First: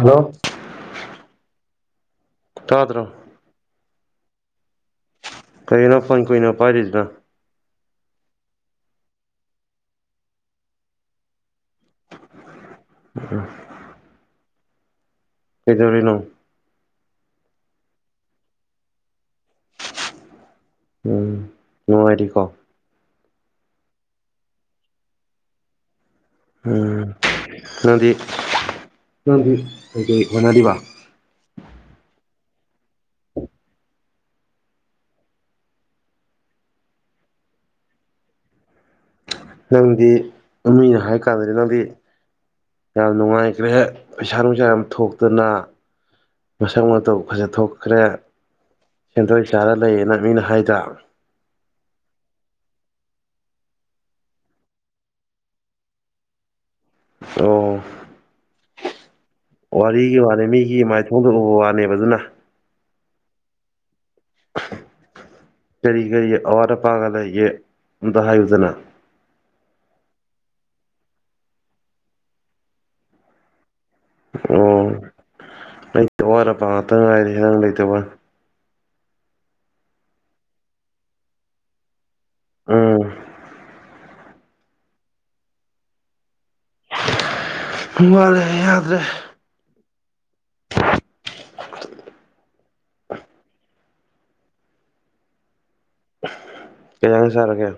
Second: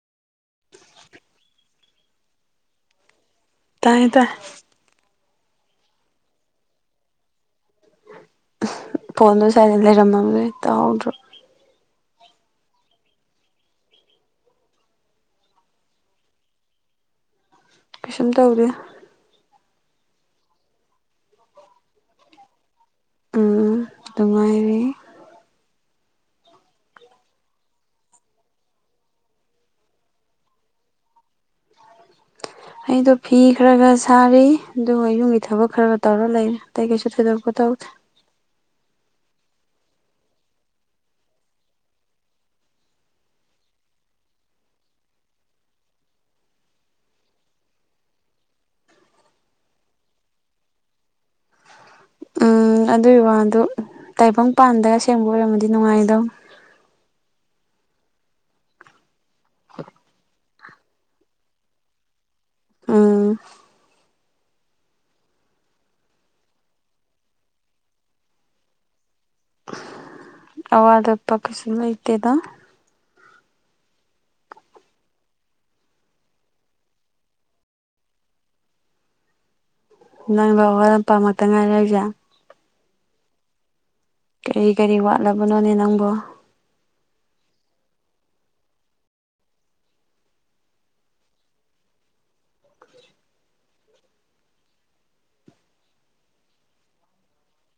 hello [inaudible] ꯊꯥꯗ꯭ꯔꯣ ꯇꯥꯏꯌꯦ ꯇ ꯀꯩ ꯅ ꯐꯅꯤ ꯀꯏ ꯅ ꯄꯥꯏꯔꯤꯖ ꯅ ꯐꯣꯟ ꯁꯥꯏꯂꯦꯟ ꯂꯩ ꯏꯔꯝꯃ ꯇꯥꯍꯧꯗꯔꯕ ꯑ ꯀꯩꯗꯧꯔꯤꯅꯣ ꯀꯩꯁꯨꯝ ꯇꯧꯗꯦ ꯎꯝ ꯅꯪꯉꯥꯏꯔꯤꯀꯣ ꯎꯝ ꯅꯪꯉꯥꯏꯔꯤ ꯎꯝ ꯅꯗꯤ [unintelligible] ꯑꯩꯗꯣ ꯐꯤ ꯈꯔ ꯈ ꯁꯥꯔꯤ ꯑꯗꯨꯒ ꯌꯨꯝꯒꯤ ꯊꯕꯛ ꯈꯔꯒ ꯇꯧꯔ ꯂꯩꯔꯦ ꯑꯇꯩ ꯀꯩꯁꯨ ꯊꯣꯏꯗꯣꯛꯄꯠꯇꯧꯗꯦ [inaudible] ꯅꯪꯗꯤ ꯑꯃꯅ ꯍꯥꯏꯀꯥꯟꯗꯗꯤ ꯅꯪꯗꯤ ꯌꯥꯝ ꯅꯨꯡꯉꯥꯏꯈ꯭ꯔꯦ ꯄꯩꯁꯥ ꯅꯨꯡꯁꯥ ꯌꯥꯝ ꯊꯣꯛꯇꯅ ꯃꯁꯛ ꯃꯇꯧ ꯐꯖ ꯊꯣꯛꯈ꯭ꯔꯦ ꯁꯦꯟꯊꯣꯏ ꯁꯥꯔ ꯂꯩꯌꯦꯅ ꯃꯤꯅ ꯍꯥꯏꯗ ꯎꯝ ꯑꯗꯨꯒꯤ ꯋꯥꯗꯨ ꯇꯥꯏꯕꯪꯄꯥꯟꯗꯒ ꯁꯦꯝꯕ ꯑꯣꯏꯔꯝꯃꯗꯤ ꯅꯨꯡꯉꯥꯏꯗꯧ ꯑꯣ ꯋꯥꯔꯤꯒꯤ ꯋꯥꯅꯤ ꯃꯤꯒꯤ ꯃꯥꯏꯊꯣꯡꯗ ꯎꯕ ꯋꯥꯅꯦꯕ ꯑꯗꯨꯅ ꯎꯝ [inaudible] ꯀꯔꯤ ꯀꯦꯔꯤ ꯑꯋꯥꯔ ꯄꯥꯒꯂ ꯌꯦꯗ ꯍꯥꯏ ꯌꯨꯗꯅ ꯑꯋꯥꯗ ꯄ ꯀꯁꯨꯃ ꯂꯩꯇꯦꯗ ꯑꯣ ꯂꯩꯇꯕꯔ ꯄ ꯉꯥꯛꯇ ꯉꯥꯏꯔꯦ ꯍꯦꯗꯪ ꯂꯩꯇꯕ ꯅꯪ ꯋꯥ ꯂꯝꯄꯥꯛꯃꯛꯇ ꯉꯥꯏꯔꯦ ꯑꯩꯁꯦ ꯎꯝ ꯀꯔꯤ ꯀꯔꯤ ꯋꯥꯠꯂꯕꯅꯣꯅꯦ ꯅꯪꯕꯨ ꯃꯥꯂꯦ ꯌꯥꯗ꯭ꯔꯦ [inaudible] ꯀꯩ ꯍꯤꯟꯖꯥꯡ ꯆꯥꯔꯒꯦ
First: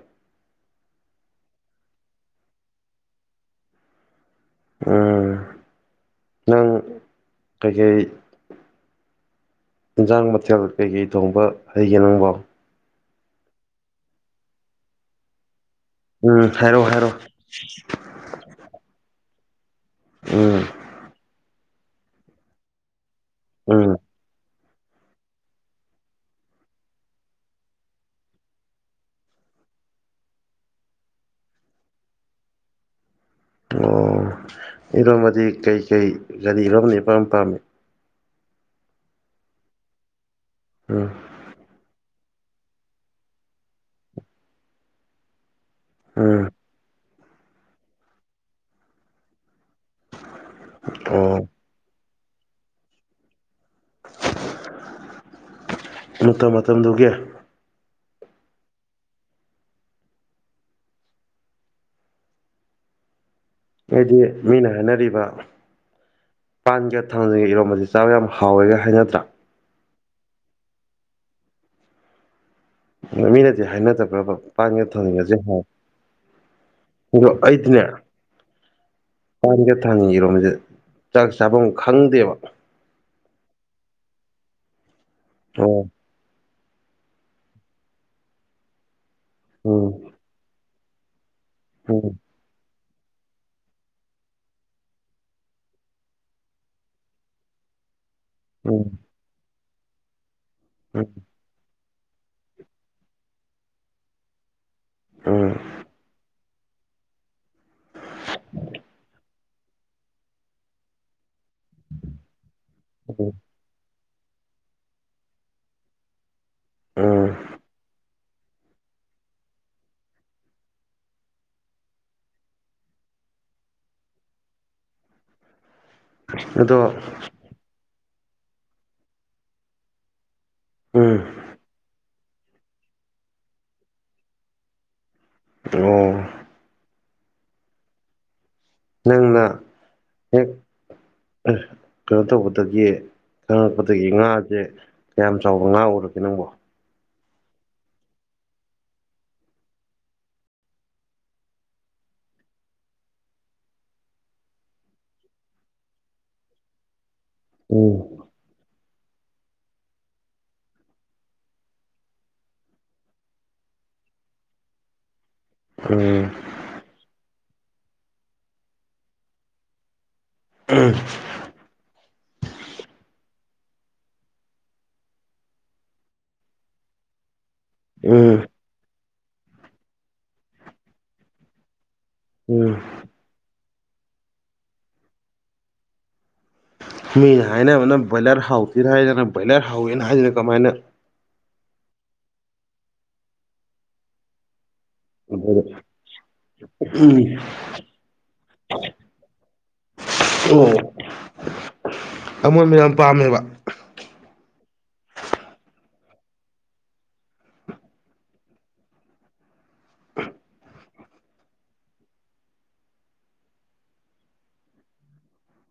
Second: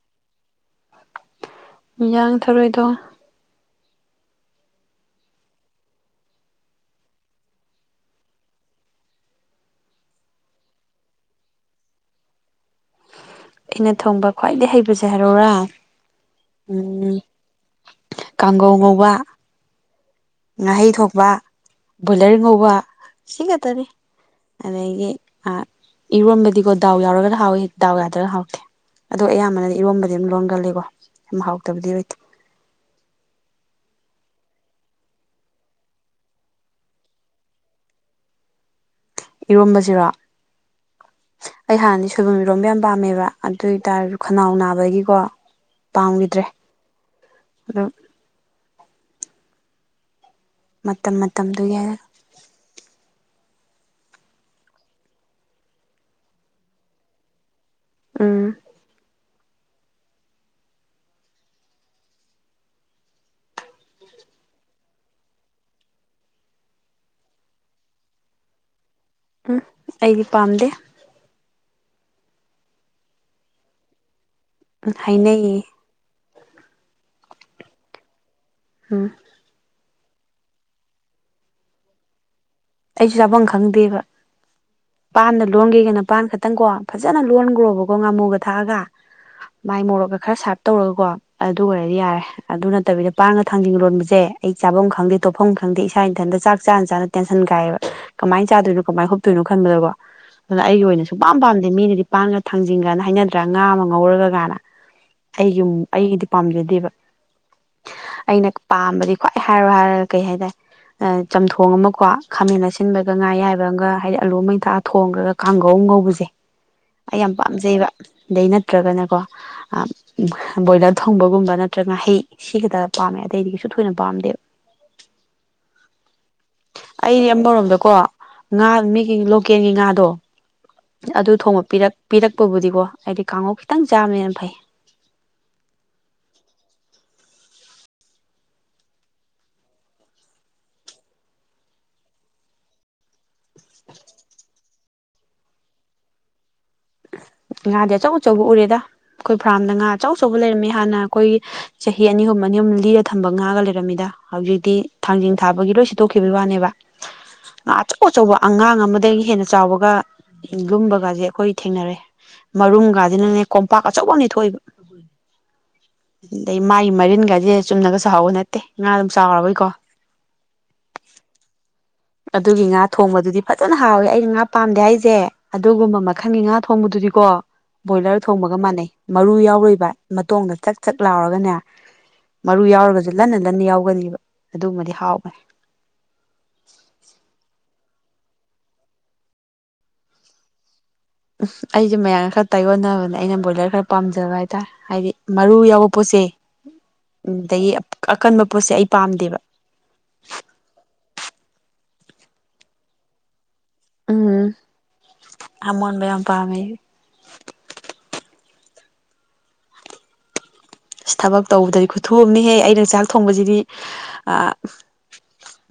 ꯌꯥꯡ ꯊꯔꯣꯏ ꯊꯣꯡꯑꯦ ꯎꯝ ꯅꯪ ꯀꯩꯀꯩ ꯏꯟꯖꯥꯡ ꯃꯊꯦꯜ ꯀꯩꯀꯩ ꯊꯣꯡꯕ ꯍꯩꯒ ꯅꯪꯕꯣ ꯑꯩꯅ ꯊꯣꯡꯕ ꯈ꯭ꯋꯥꯏꯗꯒꯤꯩ ꯍꯩꯕꯁꯦ ꯍꯥꯏꯔꯣꯔꯥ ꯎꯝ ꯍꯥꯏꯔꯛꯑꯣ ꯍꯥꯏꯔꯛꯑꯣ ꯎꯝ ꯀꯥꯡꯒꯧ ꯉꯧꯕ ꯎꯝ ꯉꯥꯍꯩ ꯊꯣꯛꯄ ꯕꯣꯏꯂꯔ ꯉꯧꯕ ꯁꯤ ꯈꯛꯇꯅꯤ ꯎꯝ ꯑꯗꯒꯤ ꯏꯔꯣꯟꯝꯕꯗꯤꯀꯣ ꯗꯥꯎ ꯌꯥꯎꯔꯒ ꯍꯥꯎꯋꯤ ꯗꯥꯎ ꯌꯥꯗ꯭ꯔꯒ ꯍꯥꯎꯏ ꯑꯗꯣ ꯑꯌꯥꯝꯕꯅꯅ ꯏꯔꯣꯝꯕꯗꯤ ꯑꯗꯨꯝ ꯂꯣꯟꯒꯜꯂꯤꯀꯣ ꯁ ꯍꯥꯎꯇꯕꯗꯤ ꯑꯣꯏꯗꯦ ꯑꯣ ꯏꯔꯣꯝꯃꯗꯤ ꯀꯩꯀꯩ ꯒꯥꯔꯤꯔꯣꯝ ꯕꯅ ꯏꯄꯥꯥꯝ ꯄꯥꯝꯃꯤ ꯏꯔꯣꯝꯕꯁꯤꯔꯣ ꯎꯝ ꯑꯩ ꯍꯥꯟꯅꯤ ꯁꯣꯏꯕꯨꯝ ꯏꯔꯣꯝꯕ ꯕꯥꯝ ꯄꯥꯝꯃꯦꯕ ꯑꯗꯨ ꯑꯣꯏꯇꯥꯔꯁꯨ ꯈꯅꯥꯎ ꯅꯥꯕꯒꯤꯀꯣ ꯄꯥꯝꯈꯤꯗ꯭ꯔꯦ ꯎꯝ ꯎꯝ ꯃꯇꯝ ꯑꯣ ꯃꯇꯝꯗꯨꯒꯤ ꯃꯇꯝ ꯃꯇꯝꯗꯨꯒꯤ ꯎꯝ ꯍꯥꯏꯗꯤ ꯃꯤꯅ ꯍꯥꯏꯅꯔꯤꯕ ꯄꯥꯟꯒ ꯊꯥꯡꯖꯤꯡ ꯒ ꯏꯔꯣꯝꯝꯕꯁꯤ ꯆꯥꯕ ꯌꯥꯝ ꯍꯥꯎꯋꯦꯒ ꯍꯥꯏꯅꯕꯅꯦ ꯎꯝ ꯑꯩꯗꯤ ꯄꯥꯝꯗꯦ ꯃꯤꯅꯗꯤ ꯍꯥꯏꯅꯗꯕ꯭ꯔꯥꯕ ꯄꯥꯟꯒ ꯎꯝ ꯊꯥꯡꯖꯤꯡꯒꯁꯦ ꯍꯥꯎ ꯍꯥꯏꯅꯩꯌꯦ ꯑꯗꯣ ꯑꯩꯗꯤꯅꯦ ꯎꯝ ꯊꯥꯡꯅꯤꯡ ꯏꯔꯣꯝꯕꯁꯦ ꯆꯥꯛ ꯆꯥꯐꯝ ꯈꯪꯗꯦꯕ ꯆꯥꯕꯝ ꯈꯪꯗꯦꯕ ꯄꯥꯟꯒ ꯑꯣ ꯂꯣꯟꯒꯦꯒꯅ ꯄꯥꯟ ꯈ ꯈꯤꯇꯪꯀꯣ ꯐꯖꯅ ꯂꯣꯟꯈꯣꯕꯀꯣ ꯉꯥꯃꯨꯒ ꯊꯥꯛꯑꯒ ꯃꯥꯏ ꯎꯝ ꯃꯣꯔꯣꯛꯀ ꯈꯔ ꯁꯥꯔꯞ ꯇꯧꯔꯒꯀꯣ ꯑꯗꯨ ꯑꯣꯏꯔꯗꯤ ꯎꯝ ꯌꯥꯔꯦ ꯑꯗꯨꯅ ꯅꯠꯇꯕꯤꯗ ꯄꯥꯟꯒ ꯊꯥꯡꯖꯤꯡ ꯂꯣꯟꯕꯁꯦ ꯑꯩ ꯆꯥꯐꯝ ꯈꯪꯗꯦ ꯇꯣꯠꯐꯝ ꯈꯪꯗꯦ ꯏꯁꯥ ꯏꯊꯟꯇ ꯆꯥꯅ ꯆꯥꯅ ꯇꯦꯟ ꯟ ꯀꯥꯏꯌꯦꯕ ꯀꯃꯥꯏꯅ ꯆꯥꯗꯣꯏꯅꯣ ꯎꯝ ꯀꯃꯥꯏꯅꯣꯞꯇꯣꯏꯅꯣ ꯈꯟꯕꯗꯀꯣ ꯑꯗꯨꯅ ꯑꯩꯒꯤ ꯑꯣꯏꯅ ꯎꯝ ꯁꯨꯡ ꯄꯝ ꯄꯥꯝꯗꯦ ꯃꯤꯅꯗꯤ ꯄꯥꯟꯒ ꯊꯥꯡꯖꯤꯡꯒꯅ ꯍꯥꯏꯅꯗ꯭ꯔꯥ ꯉꯥ ꯑꯃ ꯉꯧꯔꯒ ꯀꯥꯏꯅ ꯎꯝ ꯑꯩꯒꯤ ꯑꯩꯒꯤꯗꯤ ꯄꯥꯝꯖꯗꯦꯕ ꯑꯩꯅ ꯄꯥꯝꯕꯗꯤ ꯈ꯭ꯋꯥꯏ ꯑꯦ ꯍꯥꯏꯔꯣ ꯍꯥꯏꯔ ꯀꯩ ꯍꯥꯏꯇꯥꯔꯦ ꯆꯝꯊꯣꯡ ꯑꯃ ꯈꯥꯃꯦꯟ ꯑꯁꯤꯟꯕꯒ ꯉꯥ ꯎꯝ ꯌꯥꯏꯕ ꯑꯃꯒ ꯍꯥꯏꯗꯤ ꯑꯂꯨ ꯑꯃ ꯃꯩ ꯊꯥ ꯊꯣꯡꯈ꯭ꯔꯒ ꯀꯥꯡꯒꯧ ꯑꯃ ꯉꯧꯕꯁꯦ ꯑꯩ ꯎꯝ ꯌꯥꯝ ꯄꯥꯝꯖꯩꯕ ꯑꯗꯩ ꯅꯠꯇ꯭ꯔꯒꯅꯀꯣ ꯕꯣꯏꯂꯔ ꯊꯣꯡꯕꯒꯨꯝꯕ ꯅꯠꯇ꯭ꯔꯒꯍꯩ ꯁꯤ ꯈꯛꯇ ꯄꯥꯝꯃꯦ ꯑꯇꯩꯗꯤꯁꯨ ꯊꯣꯏꯅ ꯄꯥꯝꯗꯦꯕ [unintelligible] [inaudible] ꯑꯗꯣ ꯑꯩꯗꯤꯝꯕꯔꯣꯝꯗꯀꯣ ꯉꯥ ꯃꯤꯒꯤ ꯂꯣꯀꯦꯜꯒꯤ ꯉꯥꯗꯣ ꯎꯝ ꯑꯗꯨ ꯊꯣꯡꯕ ꯄꯤꯔꯛ ꯄꯤꯔꯛꯄꯕꯨꯗꯤꯀꯣ ꯑꯩꯗꯤ ꯀꯥꯡꯉꯧ ꯈꯤꯇꯪ ꯆꯥꯕꯅ ꯐꯩ ꯑꯣ ꯅꯪꯅ ꯍꯦꯛ ꯀꯩꯅꯣ ꯇꯧꯕꯗꯒꯤ ꯈꯪꯉꯛꯄꯗꯒꯤ ꯉꯥꯁꯦ ꯀꯌꯥꯝ ꯆꯥꯎꯕ ꯉꯥ ꯎꯔꯛꯀꯦ ꯅꯪꯕꯣ ꯉꯥꯗꯤ ꯑꯆꯧ ꯑꯆꯧꯕ ꯎꯔꯦꯗ ꯑꯩꯈꯣꯏ ꯐꯔꯥꯝꯗ ꯉꯥ ꯑꯆꯧ ꯑꯆꯧꯕ ꯂꯩꯔꯝꯃꯦ ꯍꯥꯟꯅ ꯑꯩꯈꯣꯏꯒꯤ ꯆꯍꯤ ꯑꯅꯤ ꯑꯍꯨꯝ ꯌꯨꯝ ꯂꯤꯔ ꯊꯝꯕ ꯉꯥꯒ ꯂꯩꯔꯝꯃꯤꯗ ꯍꯧꯖꯤꯛꯇꯤ ꯊꯥꯡꯖꯤꯡ ꯊꯥꯕꯒꯤ ꯂꯣꯏ ꯁꯤꯠꯇꯣꯛꯈꯤꯕꯒꯤ ꯋꯥꯅꯦꯕ ꯉ ꯑꯆꯧ ꯎꯝ ꯑꯆꯧꯕ ꯑꯉꯥꯡ ꯑꯃꯗꯒꯤ ꯍꯦꯟꯅ ꯆꯥꯎꯕꯒ ꯂꯨꯝꯕꯒꯁꯦ ꯑꯩꯈꯣꯏ ꯊꯦꯡꯅꯔꯦ ꯃꯔꯨꯝꯒꯁꯤꯅꯅꯦ ꯀꯣꯝꯄꯥꯛ ꯑꯆꯧꯕꯅꯦ ꯊꯣꯛꯏꯕ ꯎꯝ ꯑꯗ ꯃꯥꯏ ꯃꯔꯤꯅꯒ ꯁꯤꯦ ꯆꯨꯝꯅꯒ ꯁꯥꯍꯧꯕ ꯅꯠꯇꯦ ꯉꯥ ꯑꯗꯨꯝ ꯆꯥꯎꯔꯣꯏꯀꯣ ꯎꯝ ꯑꯗꯨꯒꯤ ꯉꯥ ꯊꯣꯡꯕꯗꯨꯗꯤ ꯐꯖꯅ ꯍꯥꯎꯋꯦ ꯑꯩꯅ ꯉꯥ ꯄꯥꯝꯗꯦ ꯍꯥꯏꯁꯦ ꯑꯗꯨꯒꯨꯝꯕ ꯃꯈꯜꯒꯤ ꯉꯥ ꯊꯣꯡꯕꯗꯨꯗꯤ ꯀꯣ ꯕꯣꯏꯂꯔ ꯎꯝ ꯊꯣꯡꯕꯒ ꯃꯥꯟꯅꯩ ꯃꯔꯨ ꯌꯥꯎꯔꯣꯏꯕ ꯃꯇꯣꯡꯗ ꯆꯥꯛ ꯆꯥꯛ ꯂꯥꯎꯔꯒꯅꯦ ꯃꯔꯨ ꯎꯝ ꯌꯥꯎꯔꯒꯁꯨ ꯂꯟꯅ ꯂꯟꯅ ꯌꯥꯎꯒꯅꯤꯕ ꯑꯗꯨꯃꯗꯤ ꯍꯥꯎꯈꯅꯤ ꯃꯤꯅ ꯍꯥꯏꯅꯕꯅ ꯕꯣꯏꯂꯔ ꯍꯥꯎꯇꯦ ꯍꯥꯏ ꯅꯪꯅ ꯕꯣꯏꯂꯔ ꯍꯥꯎꯋꯦꯅ ꯍꯥꯏꯁꯤꯅ ꯀꯃꯥꯏꯅ ꯎꯝ ꯑꯩꯁꯦ ꯃꯌꯥꯝꯒ ꯈꯔ ꯇꯥꯏꯌꯣꯟꯅꯕꯅꯦ ꯑꯩꯅ ꯕ꯭ꯔꯣꯏꯂꯔ ꯈꯔ ꯄꯥꯝꯖꯕ ꯍꯥꯏꯇꯥꯔꯦ ꯍꯥꯏꯗꯤ ꯎꯝ ꯃꯔꯨ ꯌꯥꯎꯕ ꯄꯣꯠꯁꯦ ꯎꯝ ꯑꯗꯩ ꯑꯀꯟꯕ ꯄꯣꯠꯁꯦ ꯑꯩ ꯄꯥꯝꯗꯦꯕ ꯑꯃꯣꯟ ꯃꯌꯥꯝ ꯄꯥꯝꯃꯦꯕ ꯎꯝ ꯑꯃꯣꯟꯕꯌꯥꯝ ꯄꯥꯝꯃꯦ ꯑꯩꯗꯤ ꯑꯁ ꯊꯕꯛ ꯇꯧꯕꯗꯗꯤ ꯈꯨꯊꯨꯑꯝꯅꯤꯍꯦ ꯑꯩꯅ ꯆꯥꯛ ꯊꯣꯡꯕꯁꯤꯗꯤ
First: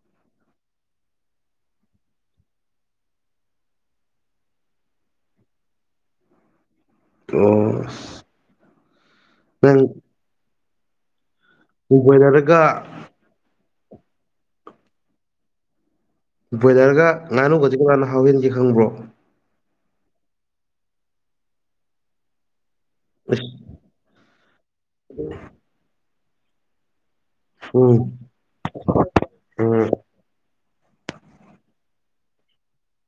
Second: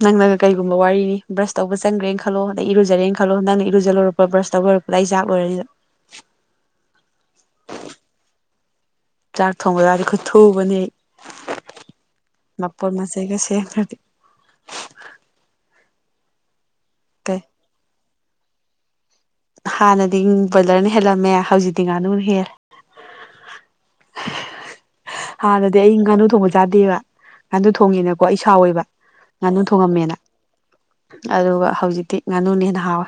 ꯅꯪꯅꯒ ꯀꯩꯒꯨꯝꯕ ꯋꯥꯔꯤꯅꯤ ꯕ꯭ꯔꯁ ꯇꯧꯕ ꯆꯪꯒ꯭ꯔꯦꯅ ꯈꯜꯂꯣ ꯑꯗꯩ ꯏꯔꯨꯖꯔꯦꯅ ꯈꯜꯂ ꯅꯪ ꯏꯔꯨꯖꯂꯨꯔꯛꯄ ꯕ꯭ꯔꯁ ꯇꯧ ꯂꯣꯏꯔꯛ ꯄ ꯑꯣ ꯆꯥꯛ ꯅꯪ ꯊꯣꯡꯕ ꯌꯥꯗꯤ ꯈꯨꯠ ꯊꯨꯕꯅꯦ ꯕꯣꯏꯂꯔꯒ ꯃꯄꯣꯠ ꯃꯆꯩꯒ ꯁꯦꯝꯈ꯭ꯔ ꯕꯣꯏꯂꯔꯒ ꯀꯩ ꯉꯥꯅꯨꯕꯁꯤ ꯀꯖꯅ ꯍꯥꯎꯍꯟꯒꯦ ꯈꯪꯕ꯭ꯔꯣ ꯍꯥꯟꯅꯗꯤ ꯕꯣꯏꯂꯔꯅ ꯍꯦꯜꯂꯝꯃꯦ ꯍꯧꯖꯤꯛꯇꯤ ꯉꯥꯅꯨꯅ ꯍꯦꯜꯂꯦ ꯎ ꯍꯥꯟꯅꯗꯤ ꯑꯩ ꯉꯥꯅꯨ ꯊꯣꯡꯕ ꯆꯥꯗꯦꯕ ꯉꯥꯅꯨ ꯎꯝ ꯊꯣꯡꯉꯦꯅꯀꯣ ꯑꯩ ꯁꯥꯎꯋꯦꯕ ꯉꯥꯅꯨ ꯎꯝ ꯊꯣꯡꯉꯝꯃꯦꯅ ꯑꯗꯨꯒ ꯍꯧꯖꯤꯛꯇꯤ ꯉꯥꯅꯨꯅ ꯍꯦꯟꯅ ꯍꯥꯎꯋꯦ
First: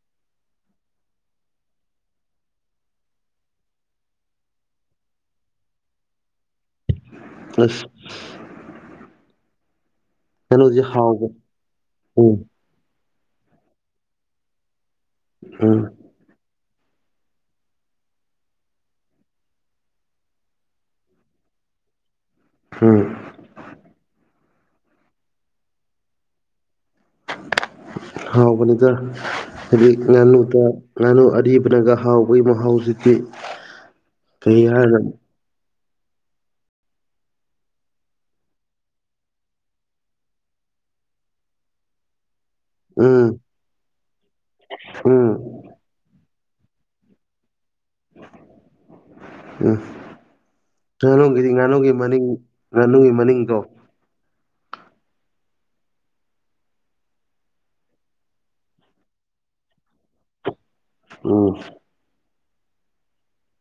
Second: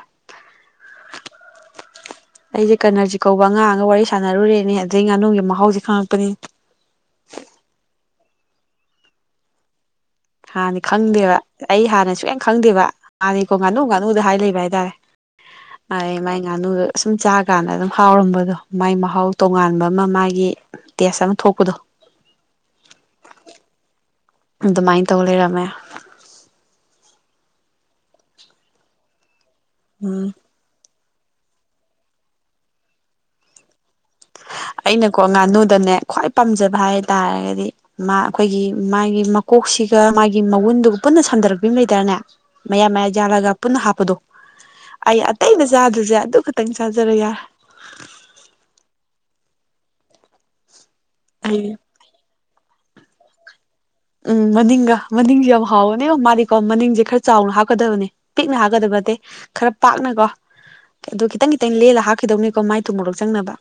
ꯑꯩꯁꯦ ꯀꯅꯔꯖꯤ ꯀꯧꯕ ꯑꯉꯥꯡ ꯑꯒ ꯋꯥꯔꯤ ꯁꯥꯟꯅꯔꯨꯔꯦꯅꯦ ꯑꯗꯩ ꯉꯥꯅꯨꯒꯤ ꯃꯍꯥꯎꯁꯦ ꯈꯪꯉꯛꯄꯅꯤ ꯑꯁ ꯍꯥꯟꯗꯤ ꯉꯥꯅꯨꯁꯦ ꯍꯥꯎꯕ ꯈꯪꯗꯦꯕ ꯑꯩ ꯍꯥꯟꯅꯁꯨꯨꯛ ꯎꯝ ꯈꯪꯗꯦꯕ ꯍꯥꯟꯗꯤꯀꯣ ꯉꯥꯅꯨ ꯉꯥꯅꯨꯗ ꯍꯥꯏ ꯂꯩꯕ ꯍꯥꯏꯇꯥꯔꯦ ꯎꯝ ꯑꯩ ꯃꯥ ꯉꯥꯅꯨꯗ ꯑꯁꯨꯝ ꯆꯥ ꯀꯥꯟꯗ ꯑꯗꯨꯝ ꯍꯥꯎꯔꯝꯕꯗꯣ ꯃꯥꯏ ꯃꯍꯥꯎ ꯇꯣꯉꯥꯟꯕ ꯑꯃ ꯃꯥꯒꯤ ꯇꯦꯁ ꯑꯃ ꯊꯣꯛꯄꯗꯣ ꯎꯝ ꯑꯗꯨꯃꯥꯏꯅ ꯇꯧ ꯂꯩꯔꯝꯃꯦ ꯍꯥꯎꯕꯅꯤꯗ ꯍꯥꯏꯗꯤ ꯎꯝ ꯉꯅꯨꯇ ꯉꯥꯅꯨ ꯑꯔꯤꯕꯅꯒ ꯍꯥꯎꯕꯒꯤ ꯃꯍꯥꯎꯖꯤꯛꯇꯤ ꯑꯩꯅꯀꯣ ꯉꯥꯅꯨꯗꯅꯦ ꯈ꯭ꯋꯥꯏ ꯄꯥꯝꯖꯕ ꯍꯥꯏ ꯇꯥꯔꯒꯗꯤ ꯃꯥ ꯑꯩꯈꯣꯏꯒꯤ ꯃꯥꯒꯤ ꯃꯀꯣꯛꯁꯤꯒ ꯃꯥꯒꯤ ꯃꯒꯨꯟꯗꯨ ꯄꯨꯟꯅ ꯁꯟꯗꯔꯛꯄꯤꯝ ꯑꯃ ꯂꯩꯇꯥꯏꯅꯦ ꯃꯌꯥ ꯃꯌꯥ ꯎꯝ ꯌꯥꯥꯜꯂꯒ ꯄꯨꯟꯅ ꯍꯥꯞꯄꯗꯣ ꯑꯩ ꯎꯝ ꯑꯇꯩꯗ ꯆꯥꯗ꯭ꯔꯁꯦ ꯌꯥꯏ ꯑꯗꯨ ꯈꯇꯪ ꯆꯥꯖꯔꯦ ꯌꯥꯔꯦ ꯎꯝ ꯉꯥꯅꯨꯒꯤꯗꯤ ꯑꯩ ꯉꯥꯅꯨꯒꯤ ꯃꯅꯤꯡ ꯉꯥꯅꯨꯒꯤ ꯃꯅꯤꯡ ꯀꯣ ꯎꯝ ꯃꯅꯤꯡꯒ ꯃꯅꯤꯡ ꯌꯥꯝ ꯍꯥꯎꯋꯅꯦ ꯃꯥꯜꯂꯤꯀꯣ ꯃꯅꯤꯡꯁꯦ ꯈꯔ ꯆꯥꯎꯅ ꯍꯥꯞꯀꯗꯕꯅꯦ ꯄꯤꯛꯅ ꯍꯥꯞꯀꯗꯕꯅꯦ ꯈꯔ ꯄꯥꯛꯅ ꯀꯣ [inaudible] ꯑꯗꯣ ꯈꯤꯇꯪ ꯈꯤꯇꯪ ꯂꯦꯜꯂ ꯍꯥꯞꯈꯤꯗꯧꯅꯤꯀꯣ ꯃꯥꯏ ꯇꯨ ꯃꯣꯔꯣꯛ ꯆꯪꯅꯕ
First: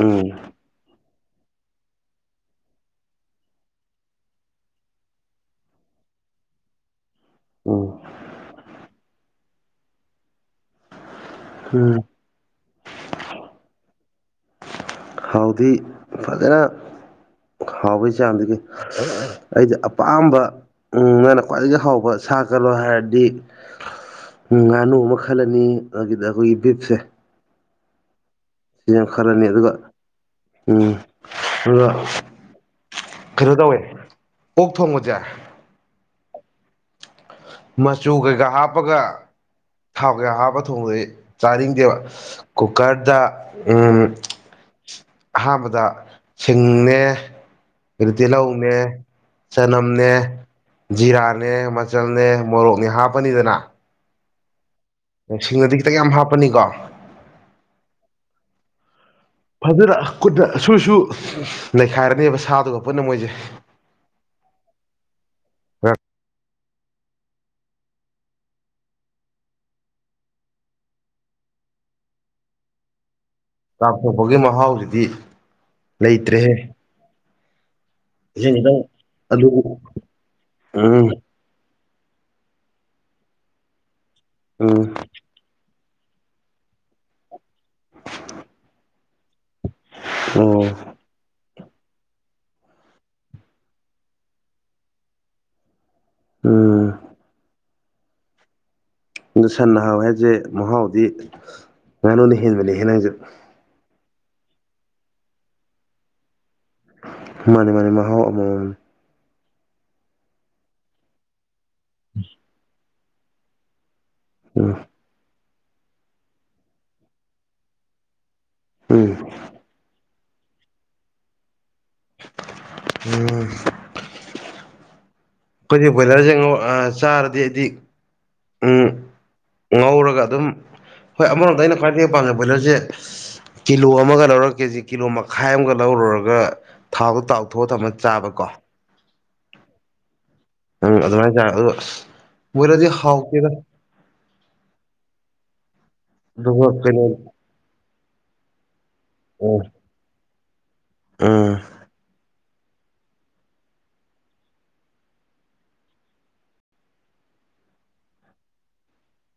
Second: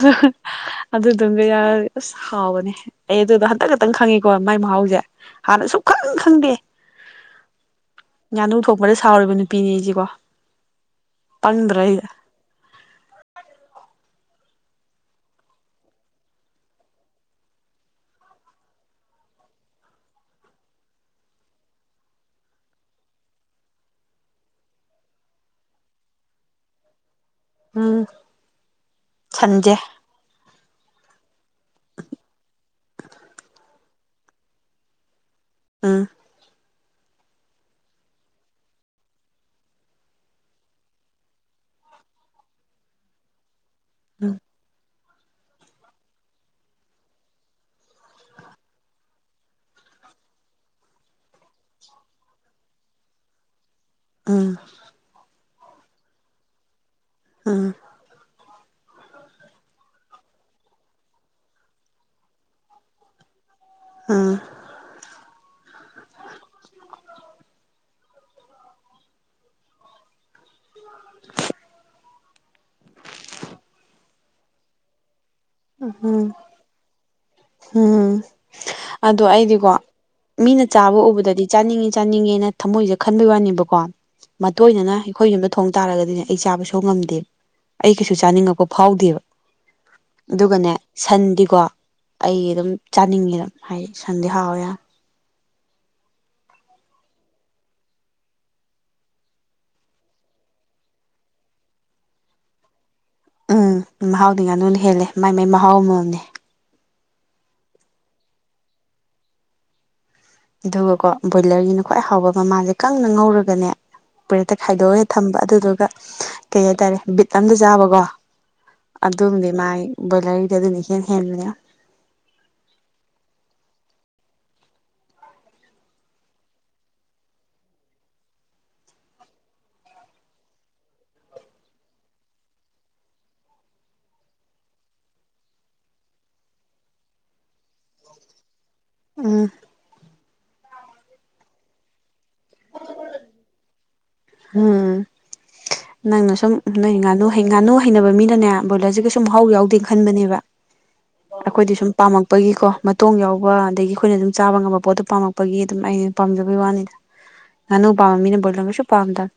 ꯎꯝ ꯑꯗꯨꯗꯨꯝꯒ ꯌꯥꯔ ꯑꯁ ꯍꯥꯎꯕꯅꯦ ꯑꯩ ꯑꯗꯨꯗꯣ ꯍꯟꯇꯛ ꯈꯛꯇꯪ ꯈꯪꯉꯦ ꯀꯣꯏ ꯃꯥꯏ ꯃꯍꯥꯎꯁꯦ ꯍꯥꯟꯅ ꯁꯨꯡꯈꯪ ꯈꯪꯗꯦ ꯎꯝ ꯉꯥꯅꯨ ꯊꯣꯡꯕꯗ ꯁꯥꯎꯔꯤꯕ ꯅꯨꯄꯤꯅꯦ ꯑꯩꯁꯤꯀꯣ ꯄꯪꯗ꯭ꯔ ꯐꯩ ꯎꯝ ꯍꯥꯎꯗꯤ ꯐꯖꯅ ꯍꯥꯎꯕꯩ ꯆꯥꯡꯗꯒꯤ ꯑꯩꯗꯤ ꯑꯄꯥꯝꯕ ꯎ ꯅꯪꯅ ꯈ꯭ꯋꯥꯏꯗꯒꯤ ꯍꯥꯎꯕ ꯁꯥ ꯀꯂꯣ ꯍꯥꯏꯔꯗꯤ ꯎꯝ ꯉꯥꯅꯨ ꯑꯃ ꯈꯜꯂꯅꯤ ꯑꯗꯨꯒꯤꯗ ꯑꯩꯈꯣꯏꯒꯤ ꯕꯤꯞꯁꯦ ꯎꯝ ꯁꯤ ꯌꯥꯝ ꯈꯔꯅꯤ ꯑꯗꯨꯒ ꯁꯟꯁꯦ ꯎꯝ ꯑꯗꯨꯒ ꯀꯩꯅꯣ ꯇꯧꯋꯦ ꯑꯣꯛ ꯊꯣꯡꯕꯁꯦ ꯎꯝ ꯃꯆꯨ ꯀꯩꯀꯥ ꯍꯥꯞꯄꯒ ꯊꯥꯎ ꯀꯌꯥ ꯍꯥꯞꯄ ꯊꯣꯡꯕꯗꯗꯤ ꯆꯥꯅꯤꯡꯗꯦꯕ ꯀꯨꯀꯔꯗ ꯎꯝ ꯑꯍꯥꯟꯕꯗ ꯁꯤꯡꯅꯦ ꯑꯗꯤ ꯇꯤꯜꯍꯧꯅꯦ ꯆꯅꯝꯅꯦ ꯖꯤꯔꯥꯅꯦ ꯆꯜꯅꯦ ꯃꯣꯔꯣꯛꯅꯦ ꯍꯥꯞꯄꯅꯤꯗꯅ ꯎꯝ ꯁꯤꯡꯅꯗꯤ ꯈꯤꯇꯪ ꯌꯥꯝ ꯍꯥꯞꯄꯅꯤꯀꯣ ꯎꯝ ꯐꯖꯅ ꯀꯨꯠꯅ ꯁꯨꯁꯨ ꯂꯩꯈꯥꯏꯔꯅꯦꯕ ꯁꯥꯗꯨꯒ ꯄꯨꯟꯅ ꯃꯣꯏꯁꯦ ꯑꯥ [unintelligible] [inaudible] ꯆꯥꯊꯣꯛꯄꯒꯤ ꯃꯍꯥꯎꯁꯤꯗꯤ ꯎꯝ ꯂꯩꯇ꯭ꯔꯦꯍꯦ ꯎꯝ ꯏꯁꯤꯡ ꯈꯤꯇꯪ ꯑꯗꯣ ꯑꯂꯨ ꯑꯩꯗꯤꯀꯣ ꯃꯤꯅ ꯆꯥꯕ ꯎꯝ ꯎꯕꯗꯗꯤ ꯆꯥꯅꯤꯡꯉꯤ ꯆꯥꯅꯤꯡꯉꯦꯅ ꯊꯝꯃꯣꯏꯁꯦ ꯈꯟꯕꯒꯤ ꯋꯥꯅꯦꯕꯀꯣ ꯃꯇꯦꯏꯅ ꯎꯝ ꯑꯩꯈꯣꯏ ꯌꯨꯝꯗ ꯊꯣꯡ ꯇꯥꯔꯒꯗꯤꯅꯦ ꯑꯩ ꯆꯥꯕ ꯁꯨꯛ ꯉꯝꯉꯝꯗꯦꯕ ꯑꯩ ꯀꯩꯁꯨ ꯆꯥꯅꯤꯡꯉꯛꯄ ꯐꯥꯎꯗꯦꯕ ꯑꯣ ꯑꯗꯨꯒꯅꯦ ꯁꯟꯗꯤꯀꯣ ꯑꯩ ꯑꯗꯨꯝ ꯆꯥꯅꯤꯡꯉꯤ ꯑꯗꯨꯝ ꯍꯥꯏꯗꯤ ꯁꯟꯗꯤ ꯍꯥꯎꯋꯔ ꯎꯝ ꯑ ꯁꯟꯅ ꯍꯥꯎꯋ ꯍꯥꯏꯁꯦ ꯃꯍꯥꯎꯗꯤ ꯉꯥꯅꯨꯅ ꯍꯦꯟꯕꯅꯦ ꯍꯦ ꯅꯪꯁꯦ ꯎꯝ ꯃꯍꯥꯎꯗꯤ ꯉꯥꯅꯨꯅ ꯍꯦꯜꯂꯦ ꯃꯥꯏ ꯃꯥꯏ ꯃꯍꯥꯎ ꯑꯃꯝꯅꯦ ꯃꯥꯅꯦ ꯃꯥꯅꯦ ꯃꯍꯥꯎ ꯑꯃ ꯑꯗꯨꯒꯀꯣ ꯕꯣꯏꯂꯔꯒꯤꯅ ꯈ꯭ꯋꯥꯏ ꯍꯥꯎꯕ ꯃꯥꯁꯦ ꯀꯪꯅ ꯉꯧꯔꯒꯅꯦ ꯄꯨꯔꯦꯠꯇ ꯎꯝ ꯈꯥꯏꯗꯣꯛꯑ ꯍꯦ ꯊꯝꯕ ꯑꯗꯨꯗꯨꯒ ꯀꯩ ꯍꯥꯏ ꯇꯔꯦ ꯕꯤꯠ ꯑꯝꯗ ꯆꯥꯕꯀꯣ ꯎꯝ ꯑꯗꯨꯝꯗꯤ ꯃꯥꯏ ꯕꯣꯏꯂꯔꯒꯤꯗꯤ ꯑꯗꯨꯅꯤ ꯏꯍꯦꯟ ꯍꯦꯟꯜꯕꯅꯦ ꯎꯝ ꯑꯩꯈꯣꯏꯗꯤ ꯕꯣꯏꯂꯔꯁ ꯆꯥꯔꯗꯤ ꯑꯩꯗꯤ ꯎꯝ ꯉꯧꯔꯒ ꯑꯗꯨꯝ ꯍꯣꯏ ꯑꯃꯔꯣꯝꯗ ꯑꯩꯅ ꯈ꯭ꯋꯥꯏꯗꯒꯤ ꯄꯥꯝꯖꯩ ꯕꯣꯏꯂꯔꯁꯦ ꯀꯤꯂꯣ ꯑꯃꯒ ꯂꯧꯔꯀꯦꯖꯤ ꯀꯤꯂꯣ ꯃꯈꯥꯏ ꯑꯃꯒ ꯂꯧꯔꯨꯔꯒ ꯊꯥꯎꯗꯣ ꯇꯥꯎꯊꯣꯛꯑ ꯊꯝꯃ ꯆꯥꯕꯀꯣ [inaudible] ꯎꯝ ꯎꯝ ꯑꯗꯨꯃꯥꯏꯅ ꯆꯥꯔ ꯑꯗꯣ ꯃꯣꯏꯔꯗꯤ ꯍꯥꯎꯇꯦꯗ ꯎꯝ ꯅꯪꯅ ꯁꯨꯝ ꯑꯗꯨꯒ ꯅꯣꯏ ꯀꯩꯅꯣ ꯉꯥꯅꯨ ꯉꯥꯅꯨ ꯍꯩꯅꯕ ꯃꯤꯅꯅꯦ ꯕ꯭ꯔꯣꯏꯂꯔꯁꯤ ꯀꯩꯁꯨꯨꯝ ꯃꯍꯥꯎ ꯎꯝ ꯌꯥꯎꯗꯦꯅ ꯈꯟꯕꯅꯦꯕ ꯑꯩꯈꯣꯏꯗꯤ ꯁꯨꯝ ꯄꯥꯝꯃꯛ ꯄꯒꯤꯀꯣ ꯃꯇꯣꯡ ꯌꯥꯎꯕ ꯑꯗꯒꯤ ꯑꯩꯈꯣꯏꯅ ꯑꯗꯨꯝ ꯆꯥꯕ ꯉꯝꯕ ꯄꯣꯠꯇꯣ ꯄꯥꯝꯃꯛꯄꯒꯤ ꯑꯗꯨꯝ ꯑꯩꯅ ꯄꯥꯝꯖꯕꯩ ꯋꯥꯅꯤꯗ ꯉꯥꯅꯨ ꯄꯝꯕꯥꯃꯤ ꯕꯣꯏꯂꯔ ꯀꯩꯁꯨ ꯄꯥꯝꯗꯕ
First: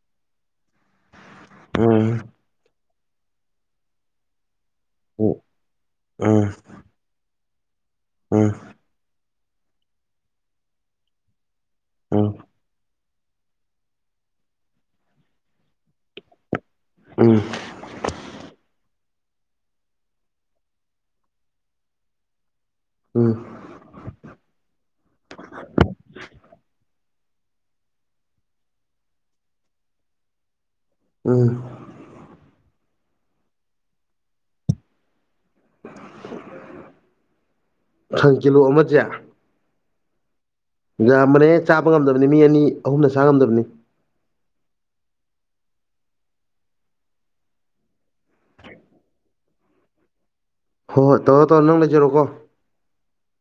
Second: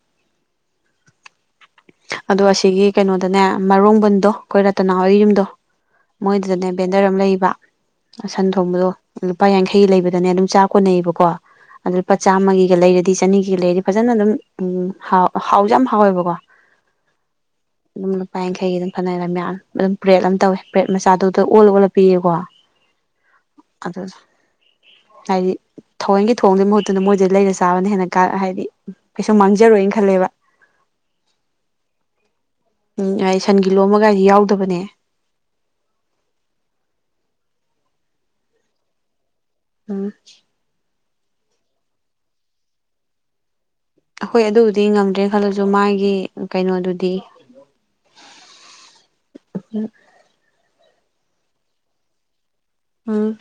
ꯎꯝ ꯎꯝ ꯑꯗꯣ ꯑꯁꯤꯒꯤ ꯀꯩꯅꯣꯗꯅꯦ ꯃꯔꯣꯡꯕꯟꯗꯣ ꯑꯩꯈꯣꯏ ꯔꯇꯅꯥꯍ ꯌꯨꯝꯗꯣ ꯎꯝ ꯃꯣꯏꯗꯨꯗꯅꯦ ꯕꯦꯟꯗꯔ ꯑꯃ ꯂꯩꯕ ꯁꯟ ꯎꯝ ꯎꯝ ꯊꯣꯡꯕꯗꯣ ꯂꯨꯄꯥ ꯌꯥꯡꯈꯩ ꯂꯩꯕꯗꯅꯦ ꯑꯗꯨꯝ ꯆꯥꯛ ꯀꯣꯟꯅꯩꯌꯦꯕꯀꯣ ꯑ ꯂꯨꯄꯥ ꯆꯥꯝꯃꯒꯤꯒ ꯂꯩꯔꯗꯤ ꯆꯅꯤꯒꯤꯒ ꯂꯩꯔꯗꯤ ꯐꯖꯅ ꯑꯗꯨꯝ ꯍꯥꯎꯁꯨ ꯌꯥꯝ ꯍꯥꯎꯋꯦꯕꯀꯣ ꯑꯗꯨꯝ ꯂꯨꯄꯥ ꯌꯥꯡꯈꯩꯒꯤ ꯑꯗꯨꯝ ꯐꯅꯅ ꯃꯌꯥꯝ ꯑꯗꯨꯝ ꯕ꯭ꯔꯦꯗ ꯑꯃ ꯇꯧꯋꯦ ꯕ꯭ꯔꯦꯗ ꯃꯆꯥꯗꯨꯗ ꯑꯣꯜꯂ ꯑꯣꯜꯂ ꯄꯤꯌꯦꯀꯣ ꯎꯝ ꯎꯝ ꯎꯝ ꯑꯗꯨ ꯍꯥꯏꯗꯤ ꯊꯑꯣꯏꯟꯒꯤ ꯊꯣꯡꯕꯒꯤ ꯃꯍꯨꯠꯇꯨꯅ ꯃꯣꯏꯗ ꯂꯩꯅ ꯆꯥꯕꯅ ꯍꯦꯟꯅ ꯀ ꯍꯥꯏꯕꯗꯤ ꯀꯩꯁꯨ ꯃꯥꯡꯖꯔꯣꯏꯅ ꯈꯜꯂꯦꯕ ꯎꯝ ꯎꯝ ꯑꯩ ꯁꯟꯒꯤ ꯀꯤꯂꯣꯃꯒꯥꯏꯁꯤ ꯌꯥꯎꯗꯕꯅꯦ ꯁꯟꯀꯤꯂꯣ ꯑꯃꯁꯦ ꯎꯝ ꯌꯥꯝꯕꯅꯦ ꯆꯥꯕ ꯉꯝꯗꯕꯅꯤ ꯃꯤ ꯑꯅꯤ ꯑꯍꯨꯝꯅ ꯆꯥ ꯉꯝꯗꯕꯅꯤ ꯑꯩꯈꯣꯏ ꯑꯗꯨꯕꯨꯗꯤ ꯉꯝꯗ꯭ꯔꯦ ꯈꯜꯂꯁꯨ ꯃꯥꯒꯤ ꯀꯩꯅꯣꯗꯨꯗꯤ ꯎꯝ ꯍꯣꯏ ꯍꯣꯏ ꯇꯧꯔꯣ ꯇꯧꯔꯣ ꯅꯪ ꯂꯩꯖꯔꯛꯑꯣꯀꯣ ꯎꯝ